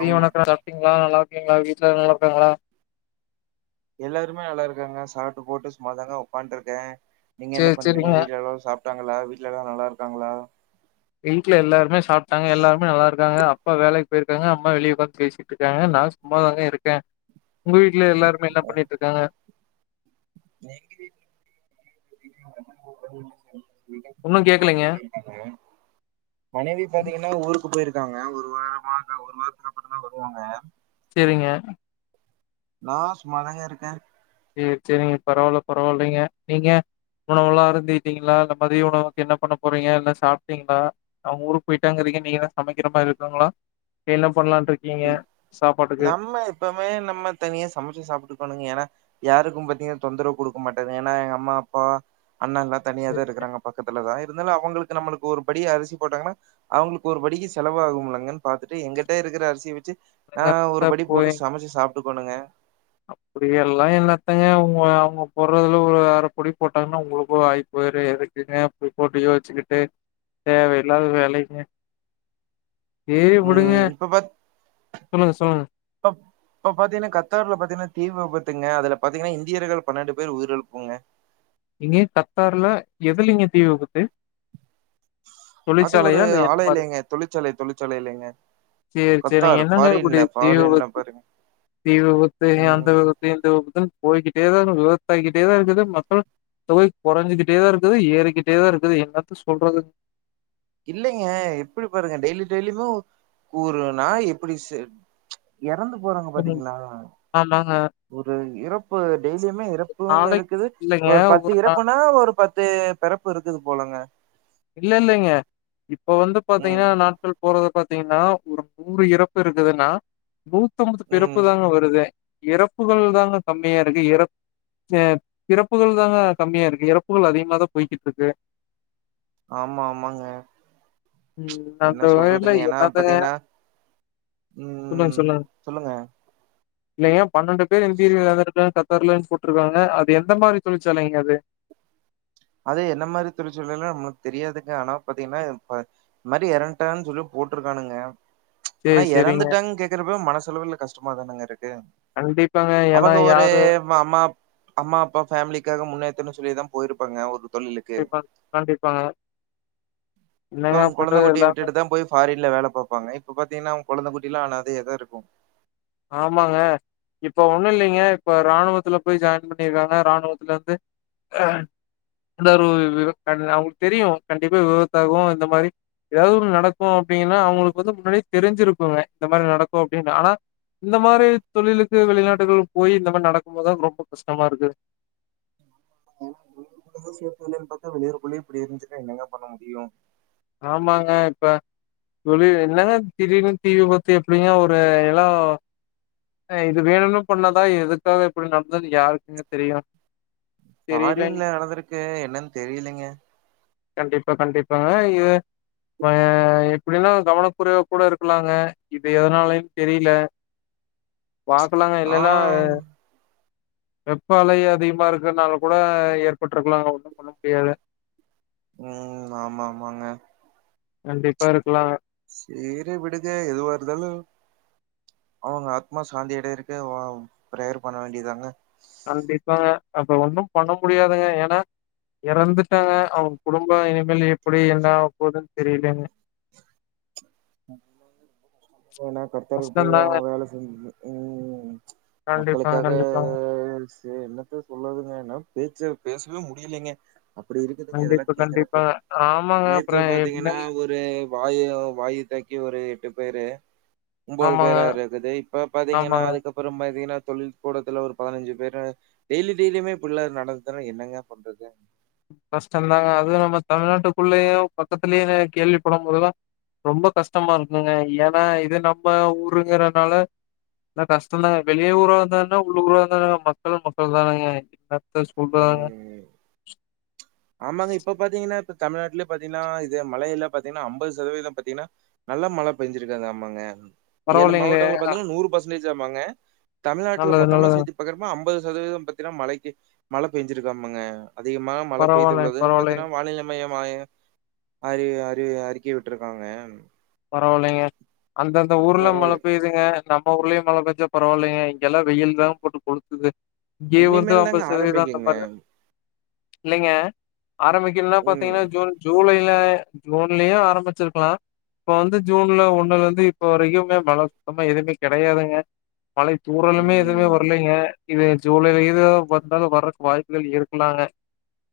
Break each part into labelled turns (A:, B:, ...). A: B
B: come
A: வணக்கம் சாப்டிங்களா நல்லா இருக்கீங்களா வீட்ல நல்லா இருக்காங்களா
B: எல்லாருமே நல்லா இருக்காங்க சாப்ட்டு போட்டு சும்மாதாங்க உக்கான்ட்டு இருக்கே நீங்க என்ன
A: சேரி
B: பண்றீங்க
A: சேரிங்க
B: வீட்ல எல்லாரும் சாப்ட்டாங்களா வீட்ல எல்லாரும் நல்லா இருக்குறாங்களா
A: வீட்ல எல்லாருமே சாப்ட்டாங்க எல்லாருமே நல்லா இருக்குறாங்க அப் அப்பா வேலைக்கு போயிருக்காங்க அம்மா வெளியே உக்காந்து பேசிட்ருக்காங்க நான் சும்மாதாங்க இருக்கேன் உங்க வீட்ல எல்லாருமே என்ன
B: ம்.
A: பண்ணிட்ருக்காங்க
B: [unintelligible] [unintelligible]
A: ஒன்னு கேக்கலைங்க
B: போயிருக்காங்க மனைவி பாத்தீங்கன்னா ஊருக்கு போயிருக் காங்க ஒரு வாரமா அந்த ஒரு வாரத்துக்கப்பறந்தா வருவாங்க
A: செரிங்க
B: நா சும்மாதாங்க இருக்க
A: சேர் சேரிங்க பரவால்ல பரவால்லைங்க நீங்க உணவுலா அருந்துயிட்டீங்களா இல்ல மதிய உணவுக்கு என்ன பண்ண போறீங்க இல்ல சாப்ட்டீங்ளா அவ்ங் ஊருக்கு போய்ட்டாங்கிறீங் நீங்கதா சமக்கிற மாரி இருக்குங்ளா இல்ல
B: நம்ம எப்பமே நம்ம தனியா சமச்சு சாப்ட்டுக்கணுங் ஏன்னா யாருக்கும் பாத்தீங்னா தொந்தரவு குடுக்க மாட்டங்க ஏன்னா எங்க அம்மா அப்பா அண்ணல்லா தனியாதா இருக்குறாங்க பக்கத்துலதா இருந்தாலு அவங்களுக்கு நம்மளுக்கு ஒரு படி அரிசி போட்டாங்கன்னா அவங்களுக்கு ஒரு படிக்கி செலவாகும்லங்கனு பாத்துட்டு எங்கிட்ட இருக்குற அரி சி வெச்சி நா ஒரு படி போட்டு சமச்சு சாப்ட்டுப்பணுங்க
A: அப்டி எல்லா என்னத்தங்க உங்க அவ்ங்க போட்றதுல ஒரு அரப்புடி போட்டாங்னா உங்களுக்கு ஆய்க்கு போய்ரு எதுக்குங்க இப்டி போட்டு யோச்சுக்கிட்டு தேவை இல்லாத வேலைங்க சேரி விடுங்க
B: ம் இப்ப பாத்
A: சொல்லுங்க சொல்லுங்க
B: இப்ப பாத்தீங்னா கத்தார்ல பாத்தீங்னா தீ விபத்துங்க அதுல பாத்தீங்னா இந்தியர்கள் பன்னெண்டு பேர் உயிரிழப்புங்க
A: இங்கே கத்தார்ல எதுலிங்க தீ விபத்து
B: அது ஒரு
A: தொழிற்சாலையா இல்ல என்ன
B: ஆலை இல்லைங்க தொழிற்சாலை தொழிற்சாலை இல்லைங்க
A: சேர் சேரி நீங்க
B: கத்தார்
A: என்னங்க
B: ஃபாரின்ல
A: [unintelligible] தீ
B: ஃபாரின்ல
A: விபத்
B: பாருங்க
A: தீ விபத்து அந்த
B: ம்
A: விபத்து இந்த விபத்துன் போய்கிட்டேதா விபத்தாய்க்கிட்டேதா இருக்குது மக்கள் தொகை கொறஞ்சுகிட்டேதா இருக்குது ஏறிக்கிட்டேதா இருக்குது என்னாத்த சொல்றது
B: இல்லைங்க எப்டி பாருங்க டெய்லி டெய்லியுமே ஒ ஒரு நாய் எப்டி செ எறந்து போறாங்க பாத்தீங்களா
A: ஆமாங்க
B: ஒரு இறப்பு டெய்லியுமே இறப்புன்னு
A: நாளைக்கு
B: இருக்குது
A: இல்லைங்க
B: ஒரு பத்து
A: நா
B: இறப்புன்னா ஒரு பத்து பெறப்பு இருக்குது போலங்க
A: இல்ல இல்லைங்க இப்ப வந்து
B: ம்
A: பாத்திங்கன்னா நாட்கள் போறது பாத்திங்கன்னா ஒரு நூறு இறப்பு இருக்குதுன்னா நூத்தம்பது
B: ம்
A: பிறப்பு தாங்க வருது இறப்புகள் தாங்க கம்மியா இருக்கு இறப் அஹ பிறப்புகள் தாங்க கம்மியா இருக்கு இறப்புகள் அதிகமாதான் போய்கிட்டு இருக்கு
B: ஆமா ஆமாங்க
A: ம் அந்த
B: என்ன
A: வகையில
B: சொல்றதுங்க ஏன்னா
A: என்னத்தங்க
B: பாத்தீனா உம்ம் சொல்லுங்க
A: இல்லைய்ங்க பன்னெண்டு பேர் [unintelligible] தெர்லனு போட்டிருக்காங்க அது எந்த மாதிரி தொழிற்சாலைங்க அது
B: அது என்ன மாதிரி தொழிற்சாலைனு நமளுக்கு தெரியாதுக்கு ஆனா பாத்தீங்கன்னா இந்த மாதிரி இறந்டாங்கனு சொல்லிப் போட்டிருக்கானுங்க ஆனா
A: சரி, சரிங்க.
B: இறந்துட்டாங்கனு கேக்குறப்பவே மனசளவுல கஷ்டமாதானேங்க இருக்கு
A: கண்டிப்பாங்க. ஏன்னா
B: அவேங்க ஒரு
A: யாரு
B: அம்மாப் அம்மா அப்பா ஃபேமிலிக்காக முன்னேத்தன்னு சொல்லிதான் போயிருப்பாங்க ஒரு தொழிலுக்கு
A: கண்டிப்பா கண்டிப்பாங்க என்னங்க
B: ப்பவங்க கொழந்தை
A: பண்றது
B: குட்டியை
A: எல்லாமே
B: விட்டுதான் போய் ஃபாரின்ல வேலை பார்ப்பாங்க இப்ப பார் தீங்கன்னா அவுங் கொழந்தை குட்டிலாம் ஆனாதயாதான் இருக்கும்
A: ஆமாங்க இப்ப ஒண்ணும் இல்லைங்க இப்ப இராணுவத்துல போய் ஜாயின் பண்ணிருக்காங்க இராணுவத்துல இருந்து அஹ் எ ஒரு விபத் அவங்களுக்கு தெரியும் கண்டிப்பா விபத்தாகும் இந்த மாரி ஏதாவது ஒன்னு நடக்கும் அப்படின்ங்கன்னா அவுங்களுக்கு வந்து முன்னாடி தெரிஞ்சிருக்குங்க இந்த மாரி நடக்கும் அப்டின்னு ஆனா இந்த மாரி தொழிலுக்கு வெளிநாட்டுகள் போய் இந்த மாதிரி நடக்கும் போதுதான் ரொம்ப கஷ்டமா இருக்கு
B: ம் சேர்த்தலுல்லானு பாத்தா வெளியூறக்குள்ளே இப்படி இருந்துசுன்னா என்னங்க பண்ண முடியும்
A: ஆமாங்க இப்ப தொழிலு என்னங்க திடீனு தீவிபத்து எப்டிங்க வரும் எல்லாம் ஹ் இது வேணும்னு பண்ணாதா எதுக்காக எப்டி நடந்தது யாருக்குங்க தெரியும் தெரியலங்க.
B: பாரின்ல நடந்திருக்கு என்னன்னு தெரியலிங்க
A: கண்டிப்பா கண்டிப்பாங்க இஹ் ஆஹ் எப்டின்னா கவனக்குறைவா கூட இருக்கலாங்க இது எதனாலன்னு தெரியல
B: [inaudible]
A: பாக்கலாங்க
B: நா
A: இல்லன்னா ஹ் வெப்பலை அதிகமா இருக்கறனால கூட ஏற்பட்டிருக்கலாங்க ஒன்னும் பண்ண முடியாது
B: உம் ஆமா ஆமாங்க
A: கண்டிப்பா இருக்கலாம்
B: செரி விடுங்க எதுவா இருந்தாலு அவுங்க ஆத்மா சாந்தியடைறக்கு பிரேயர் பண்ண வேண்டியதாங்க
A: கண்டிப்பாங்க அப்ப ஒண்ணும் பண்ண முடியாதுங்க ஏன்னா இறந்துட்டாங்க அவுங்க குடும்ப இனிமேல் எப்படி என்ன ஆவ போதுன்னு தெரியலங்க
B: [inaudible] னா கர்த்தருக்கு போய்
A: கஷ்டம்தாங்க.
B: அவன் வேலை செஞ்சினு உம்
A: கண்டிப்பாங்க,
B: மக்களுக்காக
A: கண்டிப்பாங்க.
B: சே என்னத்த சொல்லறதுங்கன்னா என்னால பேச்சே பேசவே முடியலைங்க அப்படி இருக்குதுங்க
A: கண்டிப்பா,
B: இதெல்லாம் கேக்குறப்ப
A: கண்டிப்பாங்க. ஆமாங்க.
B: நேத்து
A: அப்புறம்
B: பாத்தீங்கன்னா
A: என்னங்க
B: ஒரு வாயு வாயு தாக்கி ஒரு எட்டு பேரு ஒன்பது
A: ஆமாங்க,
B: பேரா இருக்குது இப்ப பாத்தீங்கன்னா
A: ஆமாங்க.
B: அதுக்கப்புறம் பாத்தீங்கன்னா தொழில் கூடத்துல ஒரு பதினஞ்சு பேரு டெய்லி டெய்லியுமே இப்டிபல்லா நடந்ததுன்னா என்னங்க பண்றது
A: கஷ்டம் தாங்க அது நம்ம தமிழ்நாட்டுக்குள்ளயே பக்கத்துலயே கேள்வி படும் போதுல்லா ரொம்ப கஷ்டமா இருக்குங்க ஏன்னா இது நம்ம ஊருங்கறனால என்ன கஷ்டம்தாங்க வெளிய ஊரா இருந்தானா உள்ள ஊரா இருந்தானங்க மக்களும் மக்கள் தானாங்க த சொல்றாங்க
B: ம் ஆமாங்க இப்ப பாத்தீங்கன்னா இப்ப தமிழ்நாட்டுலயே பாத்தீங்கன்னா இது மழையல்லாம் பாத்தீங்கன்னா அம்பது சதவீதம் பாத்தீங்கன்னா நல்ல மழை பெஞ்சிருக்காங்க ஆமாங்க ஏழு
A: பரவாயில்லைங்களே
B: மாவட்டங்கள பாத்தாலு நூறு பர்சன்டேஜ் ஆமாங்க தமிழ்நாட்டல
A: நல்லது
B: மொத்தமா
A: நல்லது
B: சேத்தி பாக்கறப்ப ஐம்பது சதவீதம் பத்தின்னா மழைக்கு மழ பெஞ்சிருக்காமங்க அதிகமான ம
A: பரவாயில்ல
B: பைத்துகுள்ளதா பாத்தீன்னா
A: பரவாயில்லைங்க
B: வானிலை மையம் அய் அறி அறி அறிக்கை விட்டுருக்காங்க
A: பரவாயில்லைங்க அந்தந்த ஊர்ல மழ
B: பரவால்ல
A: பேயுதுங்க நம்ம ஊர்லயு மழ பேஞ்ச்சா பரவாயில்லைங்க இங்கெல்லா வெயில்தா போட்டு கொழுத்துது இங்கே வந்து
B: இனிமேல் தாங்க
A: அம்பது சதவீதோ அந்த
B: ஆரம்பிக்குங்க
A: மாறி இல்லைங்க ஆரம்பிக்கற்துன்னா
B: ம்
A: பாத்தீங்கன்னா ஜூன் ஜூலை ல ஜூன்லயு ஆரம்பிச்சுருக்கலா இப்போ வந்து ஜூன்ல ஒண்ணுல இருந்து இப்போ வரைக்குமே மழ சுத்தமா எதுவுமே கெடையாதுங்க மழை தூரலுமே எதுவுமே
B: ம்
A: வர்லைங்க இது ஜூலைல ஏதோ வந்தாலோ வர்றக்கு வாய்ப்புகள் இருக்குலாங்க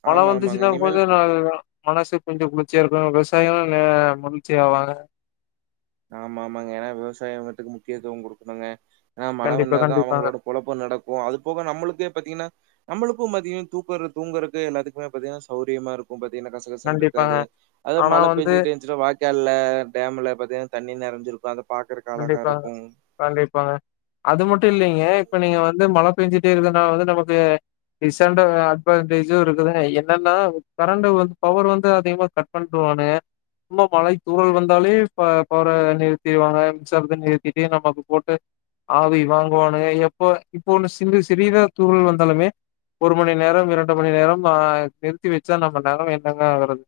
A: மழ
B: ஆமா
A: வந்து
B: ஆமாங்க
A: சின்ன [unintelligible]
B: இனிமேல்
A: நடக்கு மனசுக்கு கொஞ்சோ குளிச்சியா இருக்கு விவசிகள் ஆ மகிழ்ச்சி ஆவாங்க
B: ஆமா ஆமாங்க ஏன்னா விவசாயங்கத்துக்கு முக்கியத்துவோ கொடுக்கணுங்க ஏனா மழ
A: கண்டிப்பா
B: வந்தா தா
A: கண்டிப்பாங்க
B: அவங்களோட பொழப்பொ நடக்கு அது போக நம்மளுக்கே பாத்தீங்கன்னா நம்மளுக்கு பத்திங்க தூக்கரு தூங்கறக்கு எல்லாத்துக்குமே பாத்தீங்கன்னா சௌரியமா இருக்கு பாத் தீங்கன்னா
A: கண்டிப்பாங்க
B: கசகசன்னுருக்காது அது
A: ஆனா
B: மழ
A: வந்து
B: பெஞ்சுகுட்டே வாய்கால்ல டாம்ல பத்தீங்கன்னா தண்ணி நெறைஞ்சிருக்கு அந்த
A: கண்டிப்பாங்க கண்டிப்பாங்க அது மட்டு இல்லலைங்க இப்போ நீங்க வந்து மழ பெஞ்சிட்டே இருந்துனா வந்து நமக்கு டிச் அண்டு அட்வான்டேஜு இருக்குதுங்க என்னன்னா கரண்டு வந் பவர் வந்து அதிகமா கட் பண்ரு வானுங்க ரொம்ப மழை தூறல் வந்தாலே ப பற நிறுத்திடுவாங்க நிம்ஷ அப்டியே நிருத்திட்டு நமக்கு போட்டு ஆவி வாங்குவானுங்க எப்போ இப்ப ஒண்ணு சின்னு சிறிதா தூறல் வந்தாலுமே ஒரு மணி நேரோ இரண்டு மணி நேரம் ஆ நிறுத்தி வெச்சா நம்ம நேரங்க என்னங்க ஆவுருது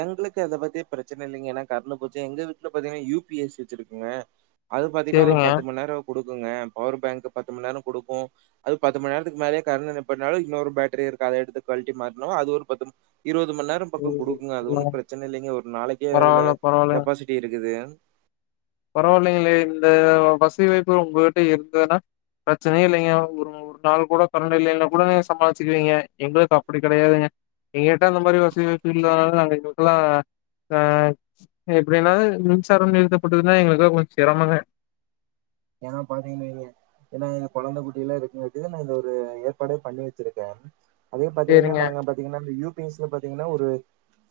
B: எங்களுக்கு அத பத்தி பிரச்சன இல்லைங்க ஏன்னா கரண்டு போச்சு எங்க வீட்டுல பாத்தீங்கன்னா யு பி எஸ் வெச்சிருக்குங்க அது பாத்திங்கன்னா ஒரு
A: சேரிங்க
B: பத்து மணி நேரோ கொடுக்குங்க பவர் பேங்க் பத்து மணி நேர கொடுக்கு அது பத்து மணி நேரத்துக்கு மேலயே கரண்ட் என்ன பண்ணாலு இன்னொரு பேட்டரி இருக்கு அத எடுத்து கழட்டி மாட்னு அது ஒரு பத்து இருவது மணி நேர பக்க கொடுக்குங்க அது ஒன்னு பிரச்சன இல்லைங்க ஒரு நாளைக்கோ அதுல
A: பரவால்ல
B: கெப்பாசிட்டி இருக்குது [inaudible]
A: பரவாயில்லைங்களே இந்த வசதி வைப்பு உங்ககிட்ட இருக்குன்னா பிரச்சனையே இல்லைங்க ஒரு ஒரு நாள் கூட கரண்ட் இல்லைன்னா கூட நீங்ங சமாளிச்சுக்குவீங்க எங்களுக்கு அப்டி கெடையாதுங்க எங்க கிட்ட அந்த மாரி வசதி வாய்ப்பு இல்ல [unintelligible] நாங்க எங்களுக்குல்லா ஆஹ எப்டினாவது மின்சாரம் நிறுத்தப்படுதுன்னா எங்களுக்கா கொஞ்ச செரமங்க
B: எங்கள பாத்தீங்க [unintelligible] ஏன்னா இங்க கொழந்த குட்டி எல்லா இருக்குதுன்ட்டு நா ஒரு ஏற்பாடே பண்ணி வெச்சிருக்கே அதே பாத்தீங்கன்னா
A: சேரிங்க
B: நாங்க பாத்தீங்கன்னா இந்த யூ பி எஸ்ல பாத்தீங்கன்னா ஒரு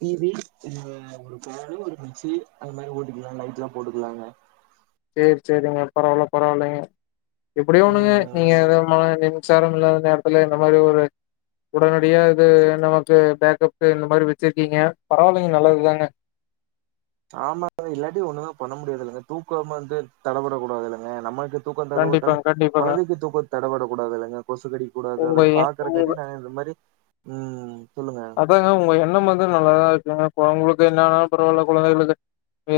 B: டி வி ஆ ஒரு காரு ஒரு மிக்சு அந்த மாரி போட்டுக்கலா [unintelligible] போட்டுக்கலாங்க
A: சரி சரிங்க பரவாயில்ல பரவாயில்லங்க எப்டியு ஒண்ணுங்க நீங்க
B: ம்.
A: எதா மா மிச்சாரம் இல்லாத நேரத்துல இந்த மாரி ஒரு உடனடியா இது நமக்கு பேக்கப் இந்த மாரி வெச்சிருக்கீங்க பரவாயில்லைங்க நல்லதுதாங்க
B: [inaudible] ஆமா இல்லாட்டி ஒண்ணுமே பண்ண முடியாது இல்லங்க தூக்கோம் வந்து தடப்படக் கூடாது இல்லங்க நம்மக்கு தூக்கோ தடப்பட்டாலு
A: கண்டிப்பாங்க கண்டிப்பாங்க
B: கொழந்தைக்கு தூக்கோ தட தடப்படக்கடாது இல்லங்க கொசு கடிக்க கூடாது
A: உங்க
B: அதெல்ல
A: எ உங்க
B: பாக்குறங்காட்டி நாங்க இந்த மாரி ம் சொல்லுங்க
A: அதாங்க உங்க எண்ணம் வந்து நல்லாதா இருக்குங்க இப்போ உங்களுக்கு என்ன ஆனாலு பரவாயில்ல கொழந்தைகளுக்கு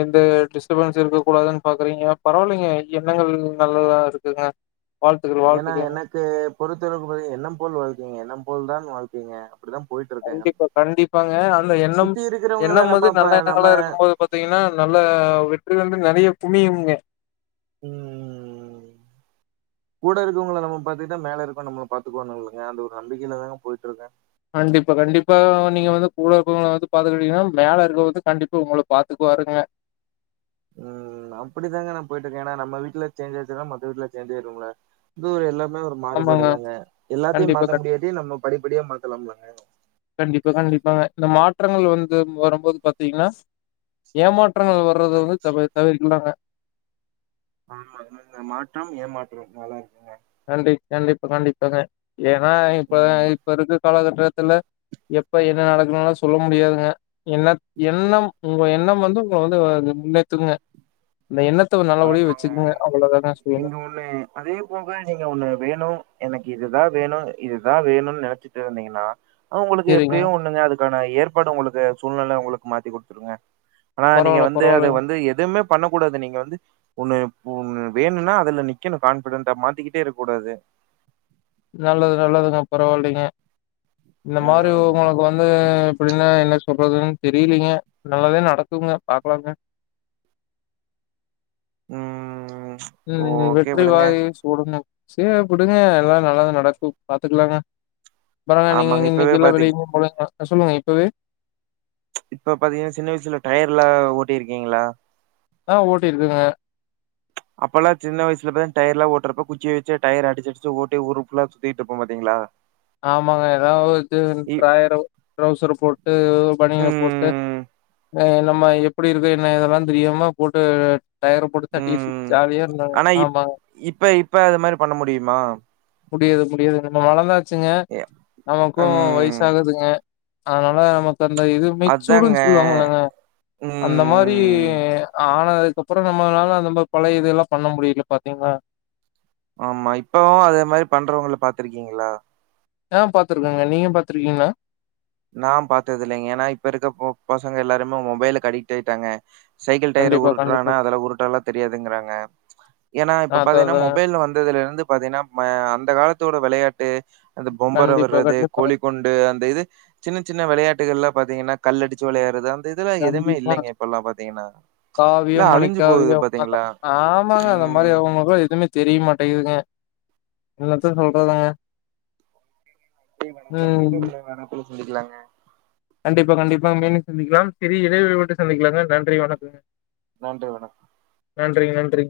A: எந்த எ டிஸ்டர்பன்ஸ்ஸு இருக்கக் கூடாதுன்னு பாக்குறீங்க பரவாயில்லைங்க எண்ணங்கள் நல்லதா இருக்குங்க வாழ்த்துக்கள்
B: ஏன்னா
A: வாழ்த்துக்கள்ங்க
B: எனக்கு பொறுத்தளவுக்கு ப எண்ணம் போல் வாழ்க்கைங்க எண்ணம் போல் தான் வாழ்க்கைங்க
A: கண்டிப்பா கண்டிப்பாங்க அந்த எண்ணம்
B: சுத்தி இருக்கிறவங்கள
A: எண்ணம் வந்து
B: நம்ம இப்ப
A: நல்ல
B: நம்ம
A: எண்ணங்களா இருக்கும் போது பாத்தீங்கன்னா நல்ல வெற்றி வந்து நெறைய புன்னியம்க
B: ம் ம் ம் கூட இருக்கவங்கள நம்ம பாத்தக்கிட்டா மேல இருக்கவ நம்மள பாத்துக்குவானுல்லிங்க அந்த ஒரு நம்பிக்கையில தாங்க போயிட்டு இருக்கே
A: கண்டிப்பா கண்டிப்பா நீங்க வந்து கூட இக்கவங்கள யாராச்சி பாத்துக்கிட்டீங்கன்னா மேல இருக்க ஒருத்த கண்டிப்பா உங்கள பாத்துக்குவா பாருங்க
B: ம் ம் அப்படித்தா நா போயிட்டு இருக்கே என்னா நம்ம வீட்டுல சேஞ்சாயிடுச்சினா மத்த வீட்ல சேஞ்சாயிடும்ல இது ஒரு எல்லாம் எல்லா ஒரு மாறுபாடு
A: ஆமாங்க
B: தாங்க எல்லாத்தையும்
A: கண்டிப்பா
B: மாத்த
A: கண்டி
B: முடியாட்டியு நம்ம படிப்படியா மாத்தலாம்லங்க
A: கண்டிப்பா கண்டிப்பாங்க இந்த மாற்றங்கள் வந்து வரும்போது பாத்தீங்கன்னா ஏமாற்றங்கள் வர்றத வந்து தவிர் தவிர்கலாங்க
B: ஆமாங்க இந்த மாற்றம் ஏமாற்றோ நல்லா இருக்குங்க
A: கண்டி கண்டிப்பா கண்டிப்பாங்க ஏன்னா இப்ப
B: ம்
A: இப்ப இருக்க காலகட்டத்துல எப்ப என்ன நடக்குன்லா சொல்ல முடியாதுங்க என்ன எண்ணம் உங்க எண்ணம் வந்து உங்க வந்து முன்னேத்துங்க
B: [unintelligible]
A: இந்த எண்ணத்த ஒரு நல்ல ஒலிய
B: ஆமாங்க
A: வெச்சுக்கங்க அவ்வளோதாங்க சொல்லுவே
B: எனக் ஒன்னு வேணு எனக்கு இதுதா வேணு இதுதா வேணும்னு நெனைச்சிட்டு இருந்தீங்கன்னா ஆ உங்களுக்கு
A: சரிங்க.
B: எப்டியு ஒன்னுங்க அதுக்கான ஏற்பாடு உங்களுக்கு சூழ்நெல உங்களுக்கு மாத்தி குடுத்துருங்க ஆனா நீங்க
A: பரவால்ல
B: வந்து அத
A: பரவால்லங்க.
B: வந்து எதுவுமே பண்ண கூடாது நீங்க வந்து ஒன்னு இப் ஒன்னு வேணும்னா அதுல நிக்கனு கான்ஃபிடண்டா மாத்திக்கிட்டே இருக்க கூடாது
A: நல்லது நல்லதுங்க பரவாயில்லைங்க இந்த மாரி
B: ம்
A: உங்களுக்கு வந்து எப்டின்னா என்ன சொல்றதுன்னு தெரியலிங்க நல்லாதே நடக்குங்க பாக்கலாங்க
B: ம்
A: ம் ம்
B: ஓகே
A: வெற்றி
B: விடுங்க
A: வாகையை சூடனு சேர் உடுங்க எல்லா நல்லா தா நடக்கும் பாத்துக்கலாங்க பாருங்க நீங்க
B: ஆமாங்க
A: இனி
B: இப்பவே
A: இன்னைக்கி
B: பாத்தீங்
A: வேலையு பாருங்க சொல்லுங்க இப்பவே
B: இப்ப பாத்தீங்கன்னா சின்ன வயசுல டயர் எல்லா ஓட்டி இருக்கீங்களா
A: ஆ ஓட்டி இருக்கங்க
B: அப்பெல்லா சின்ன வயசுல பார் டயர்லா ஓட்டுறப்ப குச்சி வெச்சி டயர அடிச்சி அடிச்சி ஒட்டி ஊரு ஃபுல்லா சுத்திட்டு இருப்போ பாத்தீங்களா
A: ஆமாங்க ஏதாவது ஒரு இது
B: இ
A: ட்ராயர டவுசர போட்டு எதோ ஒரு பனியன போட்டு
B: ஹ
A: த நம்ம எப்டி இருக்கோ என்ன எதெல்லா தெரியாம போட்டு டயர போட்டு தட்டி
B: ம்
A: ஜாலியா இருந்தோ
B: ஆனா இப்
A: ஆமா
B: இப்ப இப்ப அது மாரி பண்ண முடியுமா
A: முடியாது முடியாது நம்ம வளந்தாச்சிங்க
B: எ
A: நமக்கு
B: ம்
A: வயிசாகுதுங்க அதனால நமக் இது அந்த இது
B: அதாங்க
A: மெச்சூடுன்னு சொல்லுவாங்கில்லங்க அந்த மாரி
B: ம்
A: ஆனா அதுக்கப்புறோ நம்மளால அந்த நம்போ பழைய இது எல்லா பண்ண முடியல பாத்தீங்களா
B: ஆமா இப்பவு அதே மாரி பண்றவங்கள பாத்திருக்கீங்களா
A: ஆ பாத்திருக்கேங்க நீங்க பாத்திருக்கீங்கலா
B: நா பாத்ததில்லிங்க ஏன்னா இப்ப இருக்க ப பசங்க எல்லாருமே மொபைலுக்கு அடிக்ட் ஆயிட்டாங்க சைக்கிள் டயர
A: கண்டிப்பா, கண்டிப்பா.
B: உருட்றானா அதெல்லா உருட்டெல்லா தெரியாதுங்கிறாங்க ஏன்னா இப்ப
A: அதான்,
B: பாத்தீங்கன்னா
A: அதாங்க.
B: மொபைல் வந்ததுல இருந்து பாத்தீங்கன்னா ம அந்த காலத்தோட வெளையாட் ட்டு அந்த பொம்பரோ
A: கண்டிப்பா,
B: விட்றது
A: கண்டிப்பா,
B: கோலிக்குண்டு அந்த இது சின் சின்ன விளையாட்டுகள் எல்லா பாத்திங்கன்னா கல் அடிச்சி விளையாட்றது அந்த இதெல்லா எதுமே
A: கண்டிப்பா.
B: இல்லைங்க இப்பெல்லா பாத்தீங்கன்னா
A: காவியம் மணிக்காவியம் அந்த ஆமாங்க அந்த மாரி
B: ம்.
A: அவுங்களுக்லா எதுவுமே தெரிய மாட்டேங்குதுங்க என்னத்த சொல்றதுங்க
B: நன்றி வணக்கம் மீண்டும்
A: ம்.
B: [unintelligible] சந்திக்கலாங்க
A: கண்டிப்பா, கண்டிப்பாங்க. மீண்டும் சந்திக்கலாம் சிறிய இடைவெளி விட்டு சந்திக்கலாங்க நன்றி வணக்கங்க
B: நன்றி வணக்கம்
A: நன்றி நன்றி